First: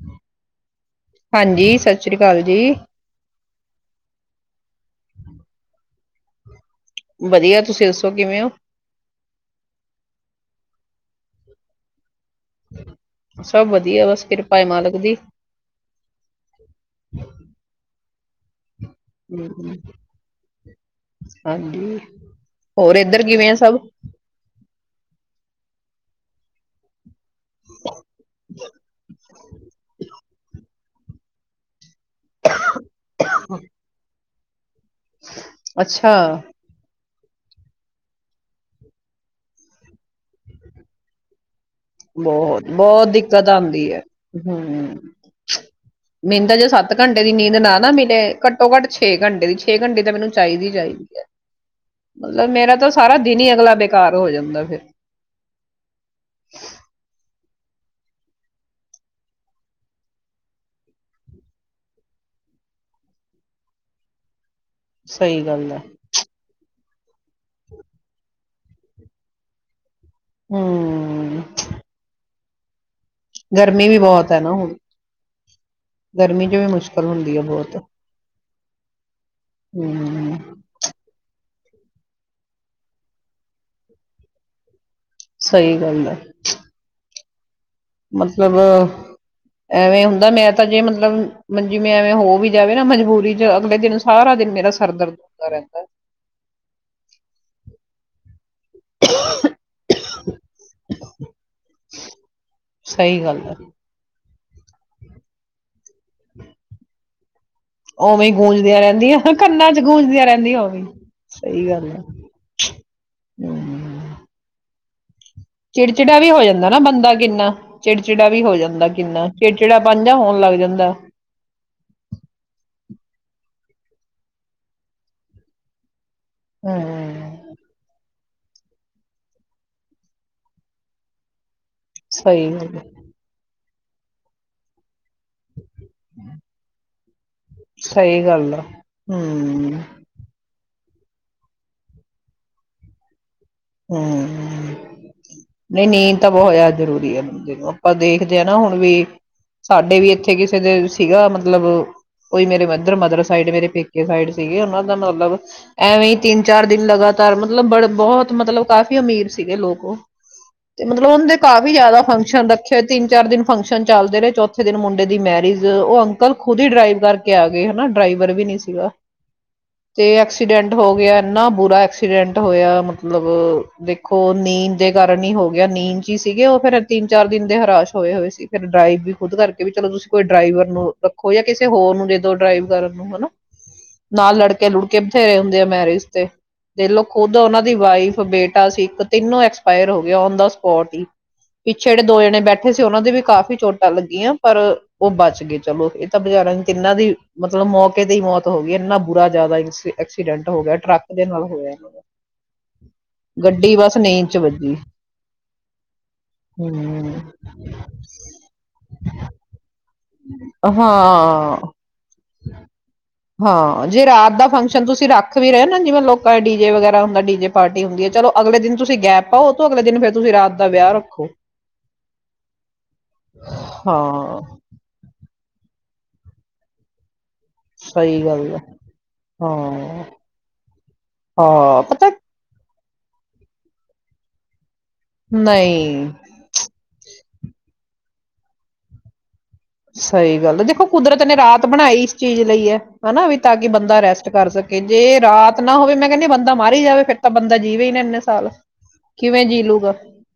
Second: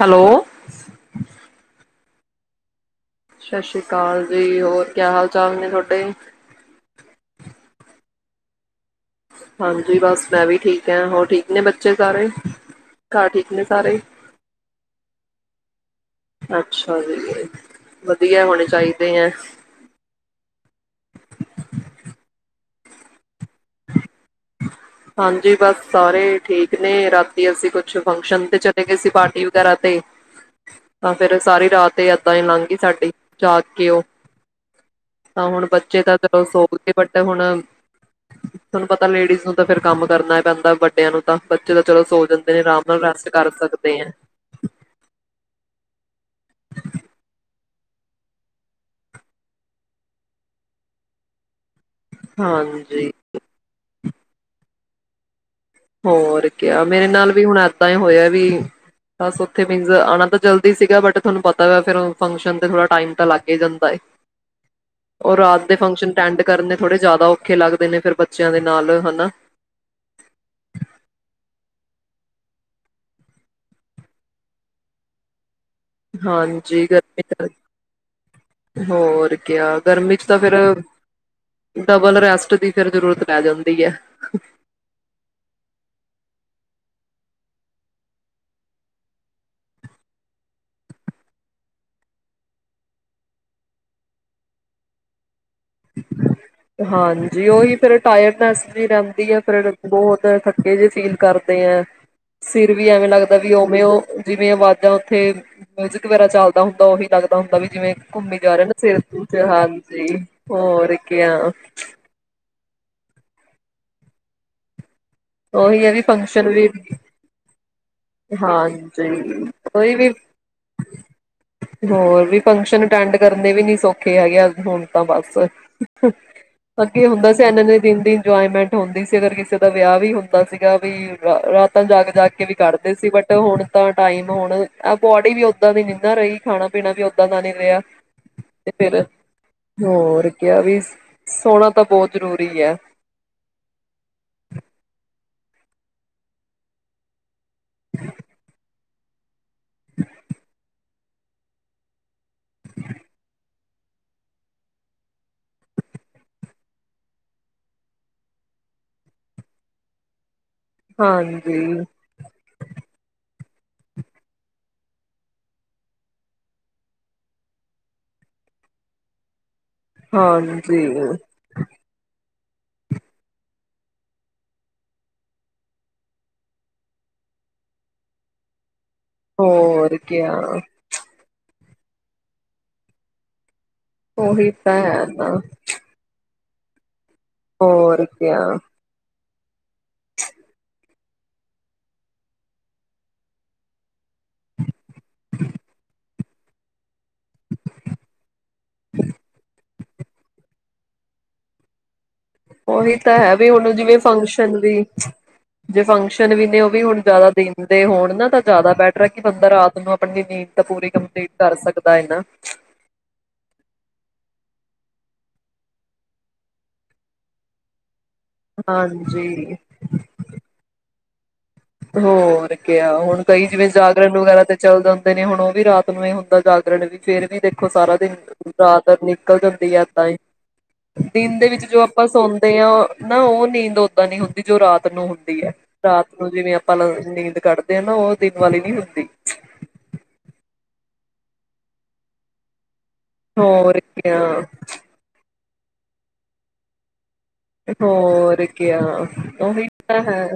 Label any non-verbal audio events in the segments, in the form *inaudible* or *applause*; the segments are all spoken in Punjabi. ਹੈਲੋ ਹਾਂਜੀ ਸਤ ਸਤਿ ਸ਼੍ਰੀ ਅਕਾਲ ਜੀ ਸਤਿ ਸ੍ਰੀ ਅਕਾਲ ਜੀ ਹੋਰ ਕਿਆ ਹਾਲ ਚਾਲ ਨੇ ਤੁਹਾਡੇ ਵਧੀਆ ਤੁਸੀਂ ਦੱਸੋ ਕਿਵੇਂ ਹੋ ਹਾਂਜੀ ਬਸ ਮੈਂ ਵੀ ਠੀਕ ਹੈ ਹੋਰ ਠੀਕ ਨੇ ਬੱਚੇ ਸਾਰੇ ਘਰ ਠੀਕ ਨੇ ਸਭ ਸਾਰੇ ਵਧੀਆ, ਬਸ ਕਿਰਪਾ ਏ ਮਾਲਕ ਦੀ। ਅੱਛਾ ਜੀ ਵਧੀਆ ਹੋਣੇ ਚਾਹੀਦੇ ਹੈ ਹੂੰ, ਹਾਂਜੀ, ਹੋਰ ਇੱਧਰ ਕਿਵੇਂ ਐ ਸਭ ਹਾਂਜੀ ਬਸ ਸਾਰੇ ਠੀਕ ਨੇ ਰਾਤੀ ਅਸੀਂ ਕੁਛ ਫੰਕਸ਼ਨ ਤੇ ਚਲੇ ਗਏ ਸੀ ਪਾਰਟੀ ਵਗੈਰਾ ਤੇ ਤਾਂ ਫੇਰ ਏ ਸਾਰੀ ਰਾਤ ਤੇ ਏਦਾਂ ਲੰਘ ਗ ਸਾਡੀ ਜਾਗ ਕੇ ਉਹ ਤਾਂ ਹੁਣ ਬੱਚੇ ਅੱਛਾ, ਤਾਂ ਚਲੋ ਸ਼ੋਕ ਤੇ ਵੱਡੇ ਤੇ ਹੁਣ ਤੁਹਾਨੂੰ ਪਤਾ ਲੇਡੀਜ਼ ਨੂੰ ਤਾਂ ਫੇਰ ਕੰਮ ਕਰਨਾ ਪੈਂਦਾ ਵੱਡਿਆਂ ਨੂੰ ਤਾਂ ਬੱਚੇ ਤਾਂ ਚਲੋ ਸੋ ਜਾਂਦੇ ਨੇ ਬਹੁਤ ਆਰਾਮ ਨਾਲ ਬਹੁਤ ਰੈਸਟ ਦਿੱਕਤ ਕਰ ਆਉਂਦੀ ਸਕਦੇ ਹੈ, ਹੂ, ਮੈਨੂ ਤੇ ਜੇ ਸੱਤ ਘੰਟੇ ਦੀ ਨੀਂਦ ਨਾਲ ਮੈਨਰੇ ਘੱਟੋ ਘੱਟ ਛੇ ਘੰਟੇ ਦੀ ਛੇ ਘੰਟੇ ਤਾਂ ਮੈਨੂੰ ਚਾਹੀਦੀ ਚਾਹੀਦੀ ਹੈ ਮਤਲਬ ਮੇਰਾ ਤਾਂ ਹਾਂਜੀ ਸਾਰਾ ਦਿਨ ਹੀ ਅਗਲਾ ਬੇਖ ਘਰ ਹੋ ਜਾਂਦਾ ਫਿਰ ਹੋਰ ਕੇਹਾ ਮੇਰੇ ਨਾਲ ਵੀ ਹੁਣ ਏਦਾਂ ਹੀ ਹੋਇ ਵੀ ਬ ਉਥੇਨ ਆਉਣਾ ਤਾਂ ਜਲਦੀ ਸੀਗਾ ਬਟ ਤੁਾਨੂੰ ਪਤਾ ਵ ਫੰਕਸ਼ਨ ਤੇ ਥੋੜਾ ਟਾਇਮ ਲੱਗ ਹੀ ਜਾਂਦਾ ਹੈ ਔ ਸਹੀ ਰਾਤ ਗੱਲ ਦੇ ਐ। ਫੰਕਸ਼ਨ ਅਟੈਂਡ ਕਰਨੇ ਥੋੜੇ ਜ਼ਿਆਦਾ ਔਖੇ ਲੱਗਦੇ ਨੇ ਫਿਰ ਬੱਚਿਆਂ ਦੇ ਨਾਲ ਹੈਨਾ ਹੂ ਗਰਮੀ ਵੀ ਬਹੁਤ ਹੈ ਨਾ ਹੁਣ ਗਰਮੀ ਚ ਵੀ ਹਾਂਜੀ ਮੁਸ਼ਕਿਲ ਹੁੰਦੀ ਐ ਗਰਮੀ ਬਹੁਤ। ਹੋਰ ਕਯਾ ਗਰਮੀ ਚ ਤਾਂ ਫਿਰ ਹੂੰ, ਡਬਲ ਰੈਸਟ ਦੀ ਫਿਰ ਜ਼ਰੂਰਤ ਪੈ ਜਾਂਦੀ ਹੈ ਸਹੀ ਗੱਲ ਹੈ ਮਤਲਬ ਐਵੇਂ ਹੁੰਦਾ ਮੈਂ ਤਾਂ ਜੇ ਮਤਲਬ ਜੀਵੇਂ ਐਵੇਂ ਹੋ ਵੀ ਜਾਵੇ ਨਾ ਮਜਬੂਰੀ ਚ ਅਗਲੇ ਦਿਨ ਸਾਰਾ ਦਿਨ ਮੇਰਾ ਸਰ ਦਰਦ ਹੁੰਦਾ ਰਹਿੰਦਾ ਹਾਂਜੀ ਉਹੀ ਫਿਰ ਟਾਇਰਡ ਨੈਸ ਰਹਿੰਦੀ ਆ ਫਿਰ ਬਹੁਤ ਥੱਕੇ ਜਿਹੇ ਫੀਲ ਕਰਦੇ ਆ ਸਿਰ ਵੀ ਐਵੇਂ ਸਹੀ ਲੱਗਦਾ ਗੱਲ ਵੀ ਹੈ ਉਵੇਂ ਉਹ ਜਿਵੇਂ ਆਵਾਜ਼ਾਂ ਉੱਥੇ ਮਿਊਜਿਕ ਵਗੈਰਾ ਚਲਦਾ ਹੁੰਦਾ ਉਹੀ ਲੱਗਦਾ ਆਪਾਂ ਵੀ ਜਿਵੇਂ ਉਵੇਂ ਘੁੰਮੀ ਜਾ ਰਿਹਾ ਨਾ ਸਿਰਤੂ ਚ ਹਾਂਜੀ ਹੋ ਗਈ ਹੋਰ ਕਿਆ ਸਹੀ ਗੱਲ ਆ ਹ *unintelligible* ਉਹੀ ਹੈ ਚਿੜਚਿੜਾ ਵੀ ਹੋ ਫੰਕਸ਼ਨ ਜਾਂਦਾ ਨਾ ਬੰਦਾ ਕਿੰਨਾ ਚਿੜ ਹਾਂਜੀ ਕੋਈ ਵੀ, ਹੋਣ ਲੱਗ ਜਾਂਦਾ ਹੋਰ ਵੀ ਫੰਕਸ਼ਨ ਅਟੈਂਡ ਕਰਨ ਕਦੇ ਵੀ ਨੀ ਸੌਖੇ ਹੈਗੇ ਹੁਣ ਤਾਂ ਬਸ। ਅੱਗੇ ਹੁੰਦਾ ਸੀ ਹਮ ਇਹਨਾਂ ਦੇ *unintelligible* ਇੰਜੋਏਮੈਂਟ ਹੁੰਦੀ ਸੀ ਅਗਰ ਕਿਸੇ ਦਾ ਵਿਆਹ ਵੀ ਹੁੰਦਾ ਸੀਗਾ ਵੀ ਰਾ ਰਾ ਤਾਂ ਜਾਗ-ਜਾਗ ਕੇ ਸਹੀ ਵੀ ਗੱਲ ਕਰਦੇ ਸੀ ਬਟ ਹੁਣ ਤਾਂ ਟਾਈਮ ਹੁਣ ਆ ਬੋਡੀ ਵੀ ਓਦਾਂ ਦੀ ਨੀ ਨਾ ਰਹੀ ਖਾਣਾ-ਪੀਣਾ ਵੀ ਦਾਂ ਦਾ ਨੀ ਰਿਹਾ ਸਹੀ ਗੱਲ ਆ ਤੇ ਫਿਰ, ਹਮ ਹੋਰ ਕਿਹਾ ਵੀ ਸੋਣਾ ਤਾਂ ਬਹੁਤ ਜ਼ਰੂਰੀ ਐ। ਹੂੰ ਨਹੀਂ ਨੀਂਦ ਤਾਂ ਬਹੁਤ ਜ਼ਿਆਦਾ ਜ਼ਰੂਰੀ ਹੈ ਬੰਦੇ ਨੂੰ ਆਪਾਂ ਦੇਖਦੇ ਹਾਂ ਨਾ ਹੁਣ ਵੀ ਸਾਡੇ ਵੀ ਇੱਥੇ ਕਿਸੇ ਦੇ ਸੀਗਾ ਮਤਲਬ, ਕੋਈ ਮੇਰੇ ਮਦਰ ਮਦਰ ਸਾਈਡ ਮੇਰੇ ਪੇਕੇ ਸਾਈਡ ਸੀਗੇ ਉਹਨਾਂ ਦਾ ਮਤਲਬ ਐਵੇਂ ਹੀ ਤਿੰਨ-ਚਾਰ ਦਿਨ ਲਗਾਤਾਰ ਮਤਲਬ ਬੜ ਬਹੁਤ ਮਤਲਬ ਕਾਫੀ ਅਮੀਰ ਸੀਗੇ ਲੋਕ ਉਹ। ਤੇ ਮਤਲਬ ਉਹ ਦੇ ਹਾਂਜੀ ਕਾਫੀ ਜ਼ਿਆਦਾ ਫੰਕਸ਼ਨ ਰੱਖੇ ਹੋਏ ਤਿੰਨ-ਚਾਰ ਦਿਨ ਫੰਕਸ਼ਨ ਚੱਲਦੇ ਰਹੇ ਚੌਥੇ ਦਿਨ ਮੁੰਡੇ ਦੀ ਮੈਰਿਜ ਉਹ ਅੰਕਲ ਖੁਦ ਹੀ ਡਰਾਈਵ ਕਰਕੇ ਆ ਗਏ ਹਨਾ ਡਰਾਈਵਰ ਵੀ ਨੀ ਸੀਗਾ। ਤੇ ਐਕਸੀਡੈਂਟ ਹਾਂਜੀ ਹੋ ਗਿਆ ਇੰਨਾ ਬੁਰਾ ਐਕਸੀਡੈਂਟ ਡੈਟ ਹੋਇਆ ਮਤਲਬ ਦੇਖੋ ਨੀਂਦ ਦੇ ਕਾਰਨ ਹੀ ਹੋ ਗਿਆ ਨੀਂਦ 'ਚ ਹੀ ਸੀਗੇ ਉਹ ਫੇਰ ਤਿੰਨ-ਚਾਰ ਦਿਨ ਦੇ ਹਰਾਸ਼ ਹੋਏ ਹੋਏ ਸੀ ਫੇਰ ਡਰਾਈਵ ਵੀ ਖੁਦ ਕਰਕੇ ਵੀ ਚਲੋ ਹੋਰ ਤੁਸੀਂ ਕੋਈ ਕਿਆ ਡਰਾਈਵਰ ਨੂੰ ਰੱਖੋ ਜਾਂ ਕਿਸੇ ਤੇ ਹੋਰ ਨੂੰ ਜਦੋ ਡਰਾਈਵ ਕਰਨ ਨੂੰ ਹਨਾ ਨਾਲ ਉਹੀ ਤਾਂ ਲੜਕੇ-ਲੁੜਕੇ ਹੈ ਨਾ ਬਥੇਰੇ ਹੁੰਦੇ ਆ ਮੈਰਿਜ ਤੇ। ਦੇਖਲੋ ਖੁਦ ਦੀ ਹੋਰ ਵਾਈਫ ਕਿਆ ਬੇਟਾ ਸੀ ਇੱਕ ਤਿੰਨੋ ਐਕਸਪਾਇਰ ਹੋ ਗਏ ਓਨ ਦਾ ਸਪੋਟ ਹੀ। ਪਿੱਛੇ ਜਿਹੜੇ ਦੋ ਜਣੇ ਬੈਠੇ ਸੀ ਉਹਨਾਂ ਦੀ ਵੀ ਕਾਫੀ ਚੋਟਾਂ ਲੱਗੀਆਂ ਪਰ ਉਹ ਬਚ ਗਏ ਚਲੋ। ਤਾਂ ਬੇਚਾਰਿਆਂ ਦੀ ਤਿੰਨਾਂ ਦੀ ਮਤਲਬ ਮੌਕੇ ਤੇ ਹੀ ਮੌਤ ਹੋ ਗਈ ਇੰਨਾ ਬੁਰਾ ਜ਼ਿਆਦਾ ਐਕਸੀਡੈਂਟ ਹੋ ਗਿਆ ਟਰੱਕ ਦੇ ਨਾਲ ਹੋਇਆ ਇਹਨਾਂ ਦਾ। ਉਹੀ ਤਾਂ ਹੈ ਵੀ ਹੁਣ ਗੱਡੀ ਜਿਵੇਂ ਬਸ ਨੀਂਦ ਚ ਫੰਕਸ਼ਨ ਵੀ, ਵੱਜੀ ਜੇ ਫੰਕਸ਼ਨ ਵੀ ਨੇ ਉਹ ਵੀ ਹੁਣ ਹੂੰ ਜਿਆਦਾ ਦਿਨ ਦੇ ਹੋਣ ਨਾ ਤਾਂ ਜ਼ਿਆਦਾ ਬੈਟਰ ਹੈ ਕਿ ਬੰਦਾ ਰਾਤ ਨੂੰ ਆਪਣੀ ਨੀਂਦ ਤਾਂ ਪੂਰੀ ਕੰਪਲੀਟ ਕਰ ਹਾਂ ਸਕਦਾ ਏ ਨਾ। ਹਾਂ ਜੇ ਰਾਤ ਦਾ ਫੰਕਸ਼ਨ ਤੁਸੀਂ ਰੱਖ ਵੀ ਰਹੇ ਹੋ ਨਾ ਜਿਵੇਂ ਲੋਕਾਂ ਦੇ ਡੀ ਜੇ ਵਗੈਰਾ ਹੁੰਦਾ ਡੀ ਜੇ ਪਾਰਟੀ ਹੁੰਦੀ ਏ ਚਲੋ ਅਗਲੇ ਦਿਨ ਤੁਸੀਂ ਗੈਪ ਪਾਓ ਹਾਂਜੀ। ਤ ਅਗਲੇ ਦਿਨ ਫੇਰ ਤੁਸੀਂ ਰਾਤ ਦਾ ਵਿਆਹ ਰੱਖੋ ੋ *unintelligible* ਹੋਰ ਕਯਾ ਹੁਣ ਕਈ ਜਿਵੇਂ ਜਾਗਰਣ ਹਾਂ ਵਗੈਰਾ ਤੇ ਚੱਲਦਾ ਹੁੰਦਾ ਨੇ ਹੁਣ ਉਹ ਵੀ ਰਾਤ ਨੂੰ ਇਹ ਹੁੰਦਾ ਜਾਗਰਣ ਵੀ ਫੇਰ ਵੀ ਦੇਖੋ ਸਾਰਾ ਦਿਨ ਸਹੀ ਗੱਲ ਹੈ ਰਾਤ ਨਿਕਲ ਹਾਂ ਜਾਂਦੀ ਹੈ ਏਦਾਂ ਹੀ ਦਿਨ ਦੇ ਵਿੱਚ ਜੋ ਹਾਂ ਆਪਾਂ ਪਤਾ ਸੌਂਦੇ ਹਾਂ ਨਾ ਉਹ ਨੀਂਦ ਉਦਾਂ ਨੀ ਹੁੰਦੀ ਜੋ ਰਾਤ ਰਾਤ ਨੂੰ ਹੁੰਦੀ ਹੈ ਰਾਤ ਨਹੀਂ ਨੂੰ ਜਿਵੇਂ ਨੀਂਦ ਕੱਢਦੇ ਆ ਨਾ ਉਹ ਦਿਨ ਵਾਲੀ ਨੀ ਹੁੰਦੀ ਸਹੀ ਗੱਲ ਦੇਖੋ ਕੁਦਰਤ ਨੇ ਰਾਤ ਬਣਾਈ ਇਸ ਚੀਜ਼ ਲਈ ਹੈ ਹੈਨਾ ਵੀ ਤਾਂ ਕਿ ਹੋਰ ਬੰਦਾ ਕਿਆ ਰੈਸਟ ਕਰ ਸਕੇ ਜੇ ਰਾਤ ਏ ਨਾ ਹੋਵੇ ਮੈਂ ਕਹਿਨੀ ਬੰਦਾ ਮਰ ਹੀ ਜਾਵੇ ਫਿਰ ਤਾਂ ਬੰਦਾ ਜੀਵੇ ਹੀ ਨਾ ਇੰਨੇ ਹੋਰ ਸਾਲ ਕਯਾ ਕਿਵੇਂ ਜੀ ਉਹੀ ਲੂਗਾ ਤਾਂ ਹੈ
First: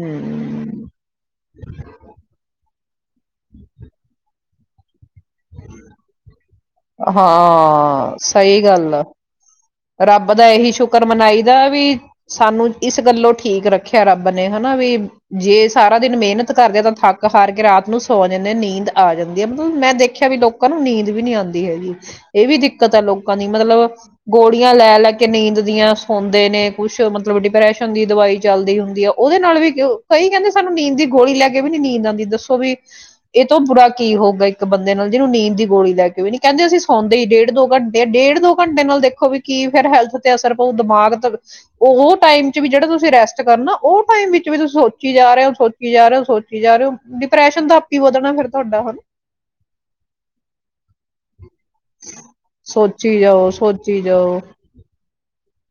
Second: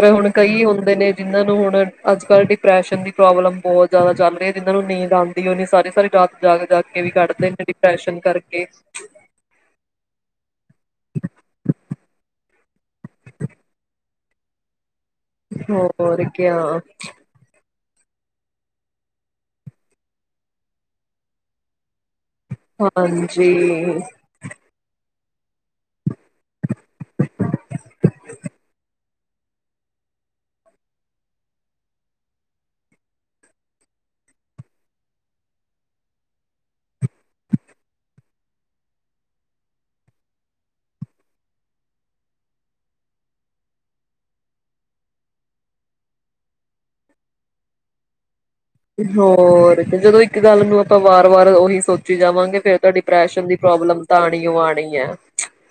ਰ ਹੁਣ ਕਈ ਹੁੰਦੇ ਨੇ ਜਿਨਾਂ ਨੂੰ ਹੁਣ ਅੱਜ ਕੱਲ੍ਹ ਡਿਪ੍ਰੈਸ਼ਨ ਪ੍ਰੋਬਲਮ ਬਹੁਤ ਜਿਆਦਾ ਚੱਲ ਰਹੀ ਇੱਧਰੋਂ ਨਹੀਂ ਜਾਂਦੀ ਉਹਨੀ ਸਾਰੇ ਸਾਰੀ ਰਾਤ ਜਾਗ ਜਾਗ ਕੇ ਵੀ ਕੱਢਦੇ ਨੇ ਹਾਂ ਡਿਪਰੈਸ਼ਨ ਸਹੀ ਕਰਕੇ ਗੱਲ ਆ ਰੱਬ ਦਾ ਇਹੀ ਸ਼ੁਕਰ ਮਨਾਈ ਦਾ ਵੀ ਸਾਨੂੰ ਇਸ ਗੱਲੋਂ ਠੀਕ ਰੱਖਿਆ ਰੱਬ ਨੇ ਹੈਨਾ ਵੀ ਜੇ ਸਾਰਾ ਦਿਨ ਹੋਰ ਮਿਹਨਤ ਕਿਆ ਕਰਦੇ ਤਾਂ ਥੱਕ ਹਾਰ ਕੇ ਰਾਤ ਨੂੰ ਸੌ ਜਾਂਦੇ ਹਾਂ ਨੀਂਦ ਆ ਜਾਂਦੀ ਹੈ ਮਤਲਬ ਮੈਂ ਦੇਖਿਆ ਵੀ ਲੋਕਾਂ ਨੂੰ ਨੀਂਦ ਵੀ ਨੀ ਆਉਂਦੀ ਹੈਗੀ *unintelligible* ਇਹ ਵੀ ਦਿੱਕਤ ਹੈ ਲੋਕਾਂ ਦੀ ਮਤਲਬ ਹਾਂਜੀ ਗੋਲੀ ਗੋਲੀਆਂ ਲੈ ਲੈ ਕੇ ਨੀਂਦ ਦੀਆਂ ਸੌਦੇ ਨੇ ਕੁੱਛ ਮਤਲਬ ਡਿਪਰੈਸ਼ਨ ਦੀ ਦਵਾਈ ਚੱਲਦੀ ਹੁੰਦੀ ਆ ਉਹਦੇ ਨਾਲ ਵੀ ਕਈ ਕਹਿੰਦੇ ਸਾਨੂੰ ਨੀਂਦ ਦੀ ਗੋਲੀ ਲੈ ਕੇ ਵੀ ਨੀ ਨੀਂਦ ਆਉਂਦੀ ਦੱਸੋ ਵੀ ਇਹ ਤੋਂ ਬੁਰਾ ਕੀ ਹੋਊਗਾ ਇੱਕ ਬੰਦੇ ਨਾਲ ਜਿਹਨੂੰ ਨੀਂਦ ਦੀ ਗੋਲੀ ਲੈ ਕੇ ਵੀ ਨੀ ਕਹਿੰਦੇ ਅਸੀਂ ਸੌਂਦੇ ਹੀ ਡੇਢ ਦੋ ਘੰਟੇ ਡੇਢ ਦੋ ਘੰਟੇ ਨਾਲ ਦੇਖੋ ਵੀ ਕੀ ਫੇਿਰ ਹੈਲਥ ਤੇ ਅਸਰ ਪਊ ਦਿਮਾਗ ਉਹ ਟਾਈਮ ਚ ਵੀ ਜਿਹੜਾ ਤੁਸੀਂ ਰੈਸਟ ਕਰਨਾ ਉਹ ਟਾਈਮ ਵਿੱਚ ਵੀ ਤੁਸੀਂ ਸੋਚੀ ਜਾ ਰਹੇ ਹੋ ਸੋਚੀ ਜਾ ਰਹੇ ਹੋ ਸੋਚੀ ਜਾ ਰਹੇ ਹੋ ਡਿਪਰੈਸ਼ਨ ਦਾ ਆਪ ਹੀ ਵਧਣਾ ਫਿਰ ਤੁਹਾਡਾ ਹਨ ਹੋਰ ਤੇ ਜਦੋਂ ਇੱਕ ਗੱਲ ਨੂੰ ਆਪਾਂ ਵਾਰ ਵਾਰ ਉਹੀ ਸੋਚੀ ਜਾਵਾਂਗੇ ਫਿਰ ਤਾਂ ਸੋਚੀ ਡਿਪਰੈਸ਼ਨ ਜਾਓ ਦੀ ਸੋਚੀ ਪ੍ਰੋਬਲਮ ਤਾਂ ਜਾਓ ਆਣੀਓ ਆਉਣੀ ਹੈ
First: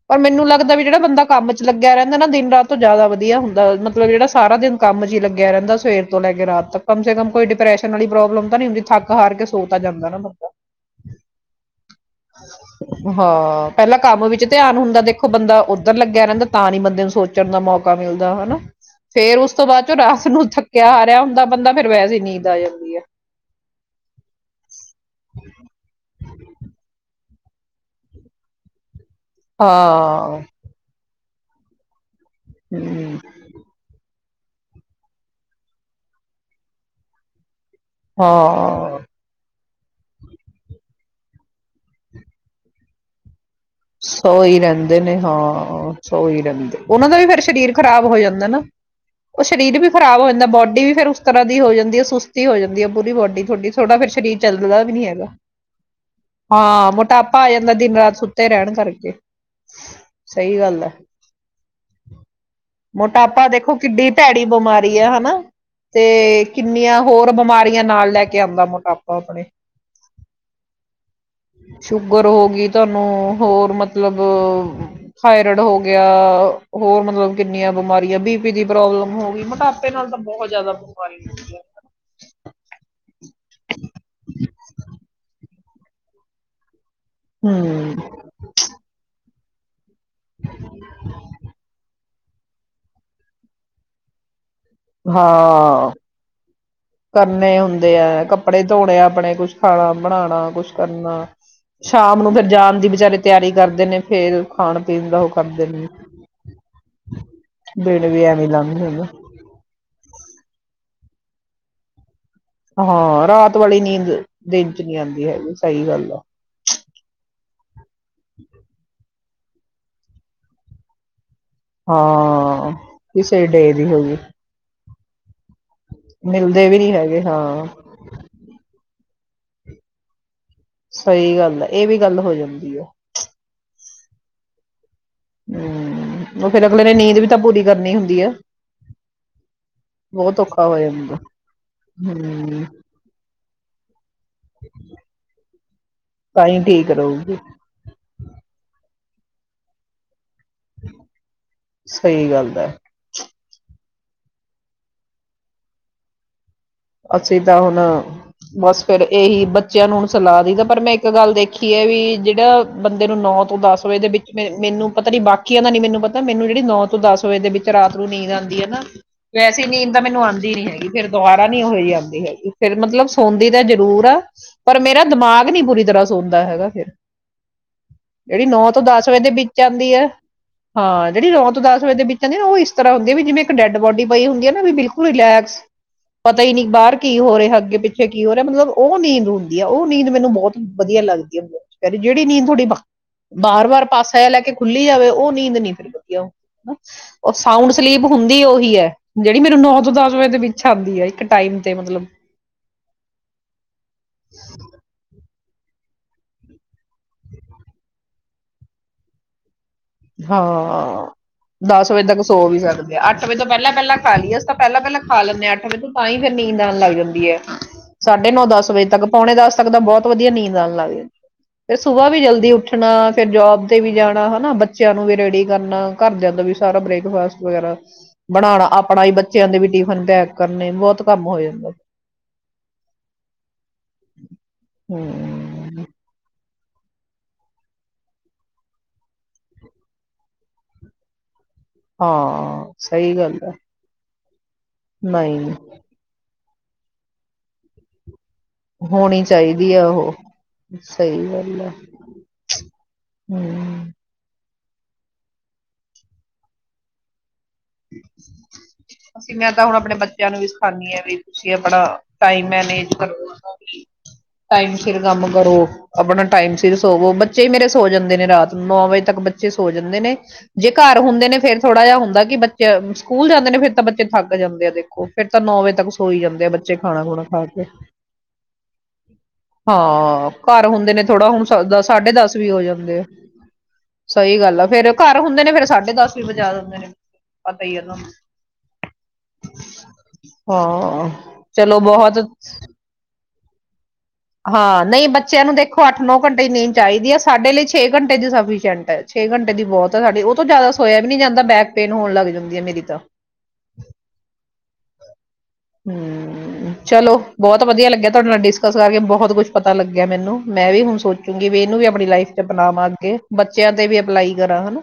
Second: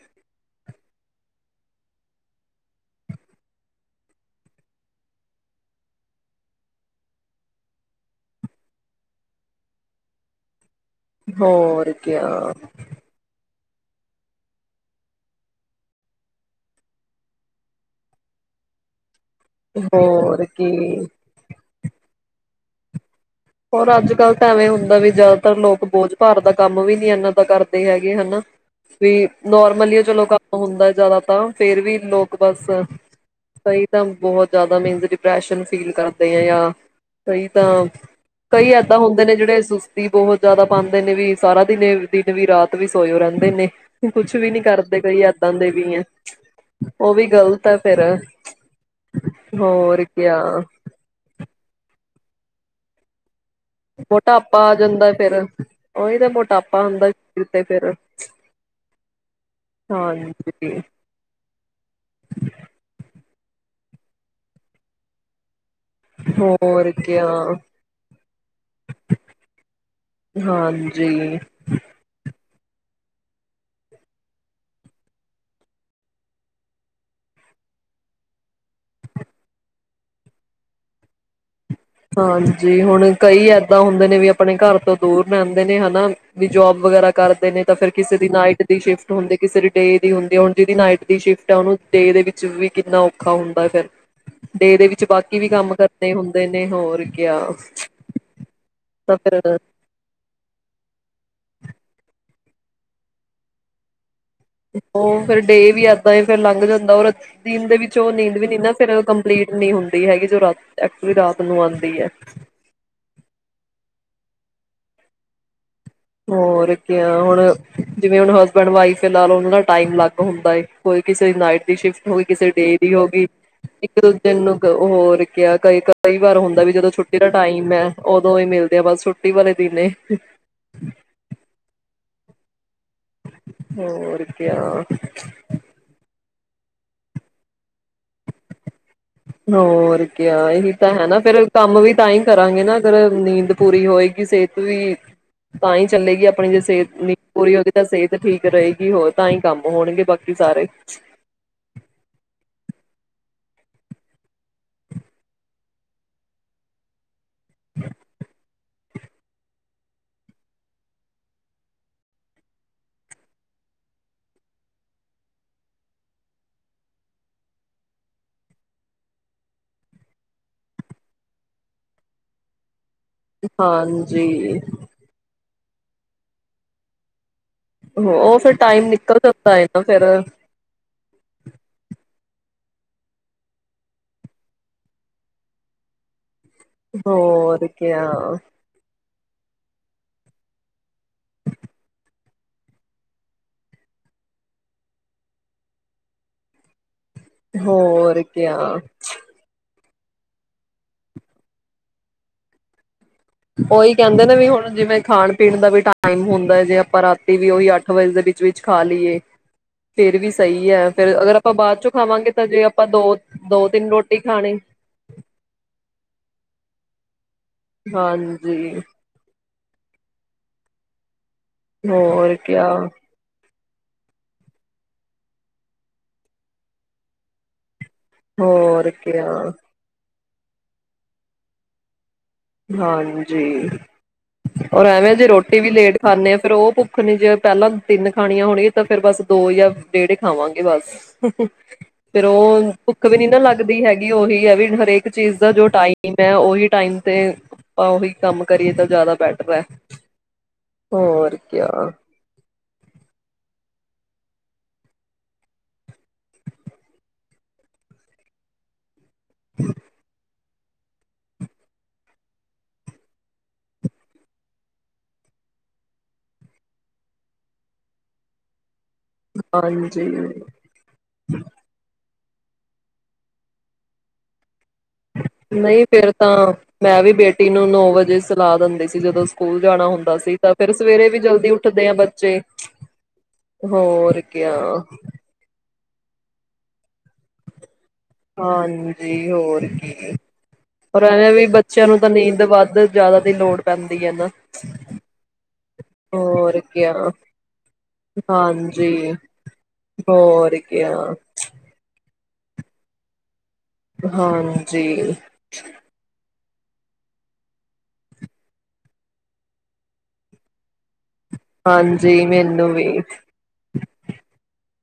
ਪਰ ਮੈਨੂੰ ਲੱਗਦਾ ਵੀ ਜਿਹੜਾ ਬੰਦਾ ਕੰਮ ਚ ਲੱਗਿਆ ਰਹਿੰਦਾ ਨਾ ਦਿਨ ਰਾਤ ਤੋਂ ਜ਼ਿਆਦਾ ਵਧੀਆ ਹੁੰਦਾ ਮਤਲਬ ਜਿਹੜਾ ਸਾਰਾ ਦਿਨ ਕੰਮ ਚ ਹੀ ਲੱਗਿਆ ਰਹਿੰਦਾ ਸਵੇਰ ਤੋਂ ਲੈ ਕੇ ਰਾਤ ਤੱਕ ਕਮ ਸੇ ਕਮ ਕੋਈ ਡਿਪਰੈਸ਼ਨ ਵਾਲੀ ਪ੍ਰੋਬਲਮ ਤਾਂ ਨੀ ਹੁੰਦੀ ਥੱਕ ਹਾਰ ਕੇ ਸੋ ਤਾਂ ਜਾਂਦਾ ਲੈਣਾ ਮੱਗਾ ਹੋਰ ਕਯਾ ਹਾਂ ਪਹਿਲਾਂ ਕੰਮ ਵਿੱਚ ਧਿਆਨ ਹੁੰਦਾ ਦੇਖੋ ਬੰਦਾ ਉੱਧਰ ਲੱਗਿਆ ਰਹਿੰਦਾ ਤਾਂ ਨੀ ਬੰਦੇ ਨੂੰ ਸੋਚਣ ਦਾ ਮੌਕਾ ਮਿਲਦਾ ਹੈਨਾ ਫੇਰ ਉਸ ਤੋਂ ਬਾਅਦ ਚੋਂ ਰਾਤ ਹੋਰ ਨੂੰ ਥੱਕਿਆ ਕੀ ਹਾਰਿਹਾ ਹੁੰਦਾ ਬੰਦਾ ਫ ਵੈਸੇ ਹੀ ਨੀਂਦ ਆ ਜਾਂਦੀ ਹੈ ਹੋਰ ਅੱਜ ਕੱਲ੍ਹ ਤਾਂ ਵੀ ਹੁੰਦਾ ਵੀ ਜ਼ਿਆਦਾਤਰ ਲੋਕ ਬੋਝ ਭਾਰ ਦਾ ਕੰਮ ਵੀ ਨੀ ਇਹਨਾਂ ਕਰਦੇ ਹੈਗੇ ਹੈਨਾ ਵੀ, ਨੋਰਮਲੀ ਚਲੋ, ਹਾਂ ਕੰਮ ਹੁੰਦਾ ਜ਼ਿਆਦਾ ਤੇ ਅਫੇਰ ਵੀ ਲੋਕ ਬਸ ਹਮ ਸਹੀ ਤਾਂ ਬਹੁਤ ਜ਼ਿਆਦਾ ਮੀਨਸ ਡਿਪਰੈਸ਼ਨ ਫੀਲ ਕਰਦੇ ਆ ਜਾਂ ਕਈ ਤਾਂ ਕਈ, ਇਏਦਾਂ ਹਾਂ ਹੁੰਦੇ ਨੇ ਜਿਹੜੇ ਤੀ ਬਹੁਤ ਜਿਆਦਾ ਪਾਉਂਦੇ ਨੇ ਵੀ ਸਾਰਾ ਦਿਨ ਦਿਨ ਵੀ ਰਾਤ ਵੀ ਸੋਇਓ ਰਹਿੰਦੇ ਨੇ ਕੁਛ ਸੋ ਵੀ ਹੀ ਨੀ ਰਹਿੰਦੇ ਕਰਦੇ ਨੇ ਕਈ ਏਦਾਂ ਦੇ ਹਾਂ, ਵੀ ਹੈ ਸੋ ਹੀ ਰਹਿੰਦੇ ਉਹਨਾ ਉਹ ਦਾ ਵੀ ਫਿਰ ਗ਼ਲਤ ਸਰੀਰ ਹੈ ਫੇਰ ਖ਼ਰਾਬ ਹੋ ਜਾਂਦਾ ਨਾ ਉਹ ਸਰੀਰ ਵੀ ਹੋਰ ਖਰਾਬ ਹੋ ਕਿਆ ਜਾਂਦਾ ਬੋਡੀ ਵੀ ਫੇਰ ਉਸ ਤਰ੍ਹਾਂ ਦੀ ਹੋ ਜਾਂਦੀ ਸੁਸਤੀ ਹੋ ਜਾਂਦੀ ਹੈ, ਪੂਰੀ ਬੋਡੀ ਤੇ ਥੋੜ੍ਹਾ ਫਿਰ ਸਰੀਰ ਮੋਟਾਪਾ ਆ ਚੱਲਦਾ ਵੀ ਨੀ ਜਾਂਦਾ ਹੈਗਾ। ਫੇਰ ਉਹੀ ਤਾਂ ਮੋਟਾਪਾ ਹਾਂ ਹੁੰਦਾ ਮੋਟਾਪਾ ਸਰੀਰ ਆ ਤੇ ਜਾਂਦਾ ਫੇਰ ਦਿਨ ਰਾਤ ਸੁੱ ਰਹਿਣ ਕਰਕੇ, ਸਹੀ ਹਾਂਜੀ, ਗੱਲ ਹੈ ਮੋਟਾਪਾ ਦੇ ਦੇਖੋ ਕਿੱਡੀ ਭੈੜੀ ਬਿਮਾਰੀ ਆ ਹਨਾ। ਤੇ ਹੋਰ ਕਿੰਨੀਆਂ ਕਿਆ ਹੋਰ ਬਿਮਾਰੀਆਂ ਨਾਲ ਲੈ ਕੇ ਆਉਂਦਾ, ਮੋਟਾਪਾ ਆਪਣੇ ਹਾਂਜੀ। ਸ਼ੂਗਰ, ਹੋ ਗਈ ਤੋਨੂੰ ਹੋਰ ਮਤਲਬ ਥਾਇਰੋਡ, ਹੋਗ ਹੋਰ ਮਤਲਬ ਕਿੰਨੀਆਂ ਬਿਮਾਰੀਆਂ ਬੀਪੀ, ਦੀ ਪ੍ਰੋਬਲਮ ਹੋ ਗਈ ਮੋਟਾਪੇ ਨਾਲ ਤਾਂ ਬਹੁਤ ਜਿਆਦਾ ਬਿਮਾਰੀ ਹੁੰਦੀ ਆ ਇੱਦਾਂ ਹੁੰਦੇ ਨੇ ਵੀ ਆਪਣੇ ਘਰ ਤੋਂ ਦੂਰ ਨੇ ਜਾਂਦੇ ਨੇ ਹਨਾ, ਵੀ ਜੋਬ ਵਗੈਰਾ ਕਰਦੇ ਨੇ, ਤਾਂ ਫਿਰ ਹੂੰ ਕਿਸੇ ਦੀ ਨਾਈਟ ਦੀ ਸ਼ਿਫਟ ਹੁੰਦੀ ਕਿਸ ਦ ਡੇ ਦੀ ਹੁੰਦੀ ਹੁਣ ਜਿਹਦੀ ਨਾਈਟ ਦੀ ਸ਼ਿਫਟ ਉਹਨੂੰ ਡੇ ਦੇ ਵਿੱਚ ਵੀ ਕਿੰਨਾ ਔਖਾ ਹੁੰਦਾ ਫਿਰ ਡੇ ਦੇ ਵਿੱਚ ਬਾਕੀ ਵੀ ਕੰਮ ਹਾਂ। ਕਰਨੇ ਹੁੰਦੇ ਨੇ ਹੋਰ ਕਿਆ। ਕਰਨੇ ਹੁੰਦੇ ਹੈ ਕੱਪੜੇ ਧੋਣੇ, ਤਾਂ ਆਪਣੇ ਕੁਛ ਫਿਰ ਖਾਣਾ ਬਣਾਉਣਾ, ਕੁਛ ਕਰਨਾ ਸਾਮ ਨੂੰ ਫਿਰ ਜਾਣ ਦੀ ਵਿਚਾਰੇ ਤਿਆਰੀ ਕਰਦੇ ਨੇ ਫੇਰ ਖਾਣ ਪੀਣ ਦਾ ਉਹ ਫਿਰ ਕਰਦੇ ਡੇ ਵੀ ਨੇ। ਏਦਾਂ ਫੇਰ ਲੰਘ ਜਾਂਦਾ ਰ ਦਿਨ ਦੇ ਵਿੱਚ ਉਹ ਨੀਂਦ ਵੀ ਐਵੇਂ ਨ ਨਾ, ਲੰਘ ਫਿਰ ਜਾਂਦਾ। ਕੰਪਲੀਟ ਨਹੀਂ ਹੁੰਦੀ। ਹੈਗੀ ਜੋ ਰਾਤ, ਐਕਚੁਲੀ ਰਾਤ ਨੂੰ ਆਉਂਦੀ ਹੈ। ਹਾਂ, ਰਾਤ ਵਾਲੀ ਨੀਂਦ ਦਿਨ ਚ ਨੀ ਆਉਂਦੀ, ਹੈਗੀ। ਸਹੀ ਗੱਲ ਆ ਹੋਰ ਕਿਆ ਹੁਣ ਜਿਵੇਂ ਹੁਣ ਹਸਬੈਂਡ ਵਾਈਫ ਲ ਥੋੜਾ ਟਾਈਮ ਅਲੱਗ ਹੁੰਦਾ ਹੈਏ ਕੋਈ ਕਿਸੇ ਕਿਸੇ ਨਾਈਟ ਦੀ ਸ਼ਿਫਟ ਹੋ ਗਈ, ਕਿਸੇ ਹਾਂ ਡੇ ਦੀ ਹੋ ਗਈ, ਕਿਸੇ ਡੇ ਦੀ ਹੋ ਇੱਕ-ਦੋ ਗਈ ਦਿਨ ਨੂੰ। ਹੋਰ ਕਈ-ਕਈ ਵਾਰ ਹੁੰਦਾ ਮਿਲਦੇ ਵੀ ਜਦੋਂ ਨਹੀਂ ਛੁੱਟੀ ਹੈਗੇ ਦਾ ਹਾਂ ਟਾਈਮ ਹੈ ਉਦੋਂ ਹੀ ਮਿਲਦੇ ਆ, ਬਸ ਛੁਟੀ ਵਾਲੇ ਦਿਨ ਨੇ ਸਹੀ ਗੱਲ ਹੈ, ਇਹ ਵੀ ਗੱਲ ਹੋ ਜਾਂਦੀ ਹੈ। ਹੋਰ ਕਿਆ ਹੂੰ *inaudible* ਫਿਰ ਅਗਲੇ ਨੇ ਨੀਂਦ ਵੀ ਤਾਂ ਪੂਰੀ ਕਰਨੀ ਹੁੰਦੀ ਆ ਹੋਰ ਬਹੁਤ ਕਿਆ ਔਖਾ ਇਹੀ ਹੋ ਤਾਂ ਹੈ ਜਾਂਦਾ ਨਾ, ਫਿਰ ਕੰਮ ਵੀ ਤਾਂ ਹੀ ਕਰਾਂਗੇ ਹਮ ਨਾ ਅਗਰ ਨੀਂਦ ਪੂਰੀ ਹੋਏਗੀ, ਸਿਹਤ ਵੀ ਤਾਂ ਹੀ ਚੱਲੇਗੀ। ਤਾਂ ਆਪਣੀ ਜੇ ਹੀ ਠੀਕ ਸਿਹਤ ਨੀਂਦ ਰਹੂਗੀ ਪੂਰੀ ਹੋਏਗੀ ਤਾਂ ਸਿਹਤ ਠੀਕ ਰਹੇਗੀ, ਹੋਰ ਤਾਂ ਹੀ ਕੰਮ ਹੋਣਗੇ ਬਾਕੀ ਸਾਰੇ ਸਹੀ ਗੱਲ ਹੈ। ਅਸੀ ਤਾਂ ਹੁਣ ਬਸ ਫਿਰ ਇਹੀ ਬੱਚਿਆਂ ਨੂੰ ਹੁਣ ਸਲਾਹ ਦਈਦਾ ਪਰ ਮੈਂ ਇੱਕ ਗੱਲ ਦੇਖੀ ਹੈ, ਵੀ ਜਿਹੜਾ ਬੰਦੇ ਨੂੰ ਨੌ ਤੋਂ ਦਸ ਵਜੇ ਦੇ ਵਿੱਚ ਮੈਨੂੰ ਪਤਾ ਨੀ ਬਾਕੀਆਂ ਦਾ, ਨੀ ਮੈਨੂੰ ਪਤਾ ਮੈਨੂੰ ਜਿਹੜੀ ਨੌ ਤੋਂ ਦਸ ਵਜੇ ਦੇ ਵਿੱਚ ਰਾਤ ਨੂੰ ਨੀਂਦ ਆਉਂਦੀ ਹੈ ਨਾ ਵੈਸੇ ਨੀਂਦ ਤਾਂ ਮੈਨੂੰ ਆਉਂਦੀ ਨੀ ਹੈਗੀ, ਫਿਰ ਦੁਬਾਰ ਹਨੀ ਹੋ ਜਾਤੀ ਹੈ ਫਿਰ ਮਤਲਬ ਸੌਂਦੀ ਤਾਂ ਜ਼ਰੂਰ ਆ, ਹਾਂਜੀ ਪਰ ਮੇਰਾ ਦਿਮਾਗ ਹਨੀ, ਪੂਰੀ ਤਰ੍ਹਾਂ ਸੋਂਦਾ ਹੈਗਾ ਫਿਰ ਉਹ ਜਿਹੜੀ ਫਿਰ ਨੌ ਤੋਂ ਟਾਈਮ ਦਸ ਨਿਕਲ ਵਜੇ ਦੇ ਜਾਂਦਾ ਵਿੱਚ ਨਾ ਆਉਂਦੀ ਫਿਰ ਹੈ, ਹਾਂ ਜਿਹੜੀ ਨੌ ਤੋਂ ਦਸ ਵਜੇ ਦੇ ਵਿੱਚ ਕਹਿੰਦੇ ਉਹ ਇਸ ਤਰ੍ਹਾਂ ਹੁੰਦੀ ਆ ਵੀ ਜਿਵੇਂ ਇੱਕ ਡੈਡ ਬੋਡੀ ਪਈ ਹੁੰਦੀ ਹੈ ਨਾ ਵੀ ਬਿਲਕੁਲ ਰਿਲੈਕਸ ਪਤਾ ਹੀ ਨਹੀਂ ਬਾਹਰ ਕੀ ਹੋ ਰਿਹਾ, ਹੋਰ ਕਿਆ ਅੱਗੇ-ਪਿੱਛੇ ਕੀ ਹੋ ਰਿਹਾ ਮਤਲਬ, ਉਹ ਨਹੀਂ ਹੁੰਦੀ ਆ, ਉਹ ਨੀਂਦ ਮੈਨੂੰ ਬਹੁਤ ਵਧੀਆ ਲੱਗਦੀ ਐ ਜਿਹੜੀ ਨੀਂਦ ਤੁਹਾਡੀ ਵਾਰ-ਵਾਰ ਪਾਸਾ ਜਾ ਲੈ ਕੇ ਖੁੱਲੀ ਜਾਵੇ, ਉਹ ਨੀਂਦ ਨੀ ਫੇਰ ਵਧੀਆ ਹੁੰਦੀ। ਉਹ ਸਾਊਂਂਡ ਸਲੀਪ ਹੋਰ ਹੁੰਦੀ ਕਿਆ ਉਹੀ ਹੈ, ਜਿਹੜੀ ਮੈਨੂੰ ਨੌ ਤੋਂ ਦਸ ਮੈਂ ਤੇ ਵਿਛਾਂਦੀ ਆਈ ਇੱਕ ਟਾਈਮ ਤੇ ਮਤਲਬ ਉਹੀ ਕਹਿੰਦੇ ਨੇ, ਵੀ ਹੁਣ ਜਿਵੇਂ ਖਾਣ ਪੀਣ ਦਾ ਵੀ ਟਾਈਮ ਹੁੰਦਾ ਹੈ ਜੇ ਪਰ ਰਾਤੀ ਵੀ ਉਹੀ ਅੱਠ ਵਜੇ ਦੇ ਵਿੱਚ ਵਿੱਚ-ਵਿੱਚ ਖਾ ਲਈਏ। ਫੇਰ ਵੀ ਸਹੀ ਹੈ ਹਾਂ, ਫਿਰ ਅਗਰ ਆਪਾਂ ਬਾਅਦ ਦਸ ਚੋਂ ਵਜੇ ਤੱਕ ਖਾਵਾਂਗੇ ਸੋ ਤਾਂ ਵੀ ਜੇ ਆਪਾਂ ਸਕਦੇ ਆ, ਦੋ ਅੱਠ ਵਜੇ ਤੋਂ ਦੋ ਪਹਿਲਾਂ- ਤਿੰਨ ਪਹਿਲਾਂ ਖਾ ਰੋਟੀ ਲਈਏ, ਖਾਣੀ ਤਾਂ ਪਹਿਲਾਂ-ਪਹਿਲਾਂ ਖਾ ਲੈਂਦੇ ਹਾਂ ਅੱਠ ਵਜੇ ਤੋਂ ਤਾਂ ਹੀ, ਫੇਰ ਨੀਂ ਨੀਂਦ ਆਣ ਲੱਗ ਜਾਂਦੀ ਐ। ਸਾਢੇ ਨੌ-ਦਸ ਹਾਂਜੀ ਵਜੇ ਤੱਕ ਪੌਣੇ ਦਸ ਸਕਦਾ ਬਹੁਤ ਵਧੀਆ ਨੀਂਦ ਆਣ ਲੱਗਦੀ ਫਿਰ ਸੁਬਾਹ ਵੀ ਹੋਰ ਜਲਦੀ ਕਿਆ ਉੱਠਣਾ ਫਿਰ ਜੌਬ ਤੇ ਵੀ ਜਾਣਾ ਹਨਾ ਬੱ ਬੱਚਿਆਂ ਨੂੰ ਵੀ ਰੈਡੀ ਕਰਨਾ ਘਰਦਿਆਂ ਦਾ ਵੀ ਸਾਰਾ ਬ੍ਰੇਕਫਾਸਟ ਵਗੈਰਾ ਬਣਾਣਾ ਹੋਰ ਆਪਣਾ ਹੀ ਕਿਆ ਬੱਚਿਆਂ ਦੇ ਵੀ ਟਿਫਨ ਪੈਕ ਕਰਨੇ ਬਹੁਤ ਕੰਮ ਹੋ ਜਾਂਦਾ। ਹਾਂਜੀ, ਔਰ ਐਵੇਂ ਜੇ ਰੋਟੀ ਵੀ ਹਮ ਲੇਟ ਖਾਂਦੇ ਆ ਫਿਰ ਉਹ ਭੁੱਖ ਨੇ ਜੇ ਪਹਿਲਾਂ ਤਿੰਨ ਖਾਣੀਆਂ ਹੋਣਗੀਆਂ ਤਾਂ ਫੇਰ ਬਸ ਦੋ ਜਾਂ ਡੇਢ ਏ ਖਾਵਾਂਗੇ ਬਸ ਫੇਰ ਉਹ ਹਾਂ ਭੁੱਖ ਸਹੀ ਵੀ ਨੀ ਨਾ ਗੱਲ ਹੈ ਲੱਗਦੀ ਹੈਗੀ। ਏ ਉਹੀ ਹੈ ਵੀ ਹਰੇਕ ਚੀਜ਼ ਨਹੀਂ ਦਾ ਜੋ ਟਾਈਮ ਹੈ ਉਹੀ ਟਾਈਮ ਤੇ ਆਪਾਂ ਉਹੀ ਕੰਮ ਕਰੀਏ ਤਾਂ ਜ਼ਿਆਦਾ ਹੋਣੀ ਬੈਟਰ ਹੈ ਚਾਹੀਦੀ ਆ ਉਹ ਸਹੀ ਹੋਰ ਗੱਲ ਕਿਆ ਐ ਹੂ *unintelligible* ਅਸੀ ਮੈਂ ਤਾਂ ਹੁਣ ਆਪਣੇ ਬੱਚਿਆਂ ਨੂੰ ਵੀ ਹਾਂਜੀ ਏ ਵੀ ਤੁਸੀਂ ਆਪਣਾ ਟਾਈਮ ਮੈਨੇਜ ਕਰੋ ਟਾਈਮ ਸਿਰ ਕੰਮ ਕਰੋ ਆਪਣਾ ਟਾਈਮ ਸਿਰ ਸੋਵੋ ਬੱਚੇ ਮੇਰੇ ਸੋ ਜਾਂਦੇ ਨੇ ਰਾਤ ਨੂੰ ਨੌ ਵਜੇ ਤੱਕ ਬੱਚੇ ਸੋ ਜਾਂਦੇ ਹਾਂਜੀ ਨੇ ਜੇ ਘਰ ਹੁੰਦੇ ਨੇ ਫੇਰ ਥੋੜਾ ਜਿਹਾ ਹੁੰਦਾ ਕੀ ਬੱਚ ਸਕੂਲ ਜਾਂਦੇ ਨੇ ਫਿਰ ਤਾਂ ਬੱਚੇ ਥੱਕ ਜਾਂਦੇ ਆ ਦੇਖੋ ਫਿਰ ਤਾਂ ਨੌ ਵਜੇ ਨਹੀਂ ਤੱਕ ਫਿਰ ਸੋਈ ਜਾਂਦੇ ਆ ਤਾਂ ਬੱਚੇ ਮੈਂ ਖਾਣਾ ਵੀ ਖੁਣਾ ਖਾ ਬੇਟੀ ਕੇ ਨੂੰ ਨੋ ਵਜੇ ਸੁਲਾ ਦਿੰਦੀ ਸੀ ਜਦੋਂ ਸਕੂਲ ਜਾਣਾ ਹੁੰਦਾ ਹਾਂ ਸੀ ਤਾਂ ਘਰ ਫਿਰ ਹੁੰਦੇ ਨੇ ਸਵੇਰੇ ਵੀ ਥੋੜਾ ਹੁਣ ਜਲਦੀ ਸ- ਦ- ਉਠਦੇ ਆ ਸਾਢੇ ਦਸ ਬੱਚੇ ਵੀ ਹੋ ਜਾਂਦੇ ਆ ਹੋਰ ਕ ਸਹੀ ਗੱਲ ਆ ਫੇਰ ਘਰ ਹੁੰਦੇ ਨੇ ਫੇਰ ਸਾਢੇ ਦਸ ਵੀ ਵਜਾ ਦੇਂਦੇ ਨੇ ਪਤਾ *unintelligible* ਹਾਂਜੀ ਹੋਰ ਕੀ ਹੈ ਪਰ ਹਾਂ ਐਵੇ ਵੀ ਚਲੋ ਬੱਚਿਆਂ ਨੂੰ ਤਾਂ ਬਹੁਤ ਨੀਂਦ ਵੱਧ ਜ਼ਿਆਦਾ ਦੀ ਲੋੜ ਪੈਂਦੀ ਹੈ ਨਾ ਹਾਂ ਨਹੀਂ ਬੱਚਿਆਂ ਨੂੰ ਦੇਖੋ ਅੱਠ ਨੋ ਘੰਟੇ ਦੀ ਹੋਰ ਨੀਂਦ ਕਿਆ ਚਾਹੀਦੀ ਹੈ ਸਾਡੇ ਲਈ ਛੇ ਘੰਟੇ ਦੀ ਸਫੀਸ਼ਟ ਹੈ ਹਾਂਜੀ ਛੇ ਘੰਟੇ ਦੀ ਬਹੁਤ ਹੈ ਸਾਡੀ ਉਹ ਤੋਂ ਹੋਰ ਜ਼ਿਆਦਾ ਸੋਇਆ ਕਿਆ ਵੀ ਨਹੀਂ ਜਾਂਦਾ ਬੈਕਪੇਨ ਹੋਣ ਲੱਗ ਜਾ ਹੋ ਗਈ ਹੈ ਮੇਰੀ ਤਾਂ ਹਾਂਜੀ ਹਮ ਚਲੋ ਬਹੁਤ ਵਧੀਆ ਲੱਗਿਆ ਤੁਹਾਡੇ ਨਾਲ ਡਿਸਕਸ ਕਰਕੇ ਬਹੁਤ ਕੁੱਛ ਪਤਾ ਲੱਗਿਆ ਮੈਨੂੰ ਮੈਂ ਵੀ ਹੁਣ ਸੋਚ ਕਿਉਂਕਿ ਇਹਨੂੰ ਵੀ ਆਪਣੀ ਹਾਂਜੀ ਲਾਈਫ ਚ ਮੈਨੂੰ ਅਪਣਾਵਾਂ ਵੀ ਅੱਗੇ ਬੱਚਿਆਂ ਤੇ ਵੀ ਅਪਲਾਈ ਕਰਾਂ ਹਨਾ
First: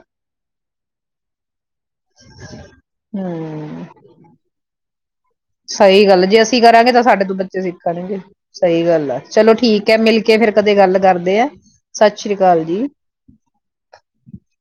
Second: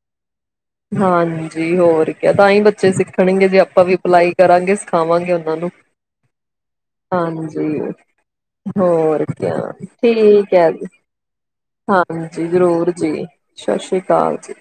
ਹਾਂਜੀ ਹੋਰ ਕਯਾ ਤਾਂ ਹੀ ਬੱਚੇ ਸਿੱਖਣਗੇ ਜੇ ਆਪਾਂ ਹਮ ਵੀ ਅਪਲਾਈ ਕਰਾਂਗੇ ਖਾਵਾਂਗੇ ਹੁਣ ਸਹੀ ਗੱਲ ਜੇ ਅਸੀਂ ਕਰਾਂਗੇ ਤਾਂ ਸਾਡੇ ਤੋਂ ਬੱਚੇ ਹਾਂਜੀ ਸਿੱਖਾਣਗੇ ਸਹੀ ਗੱਲ ਆ ਹੋਰ ਚਲੋ ਕਿਆ ਠੀਕ ਹੈ ਮਿਲ ਕੇ ਫਿਰ ਹੈ ਕਦੇ ਜੀ। ਗੱਲ ਕਰਦੇ ਐ ਸਤਿ ਸ੍ਰੀ ਹਾਂਜੀ ਅਕਾਲ ਜੀ ਜ਼ਰੂਰ ਸਤਿ ਸ੍ਰੀ ਅਕਾਲ ਜੀ।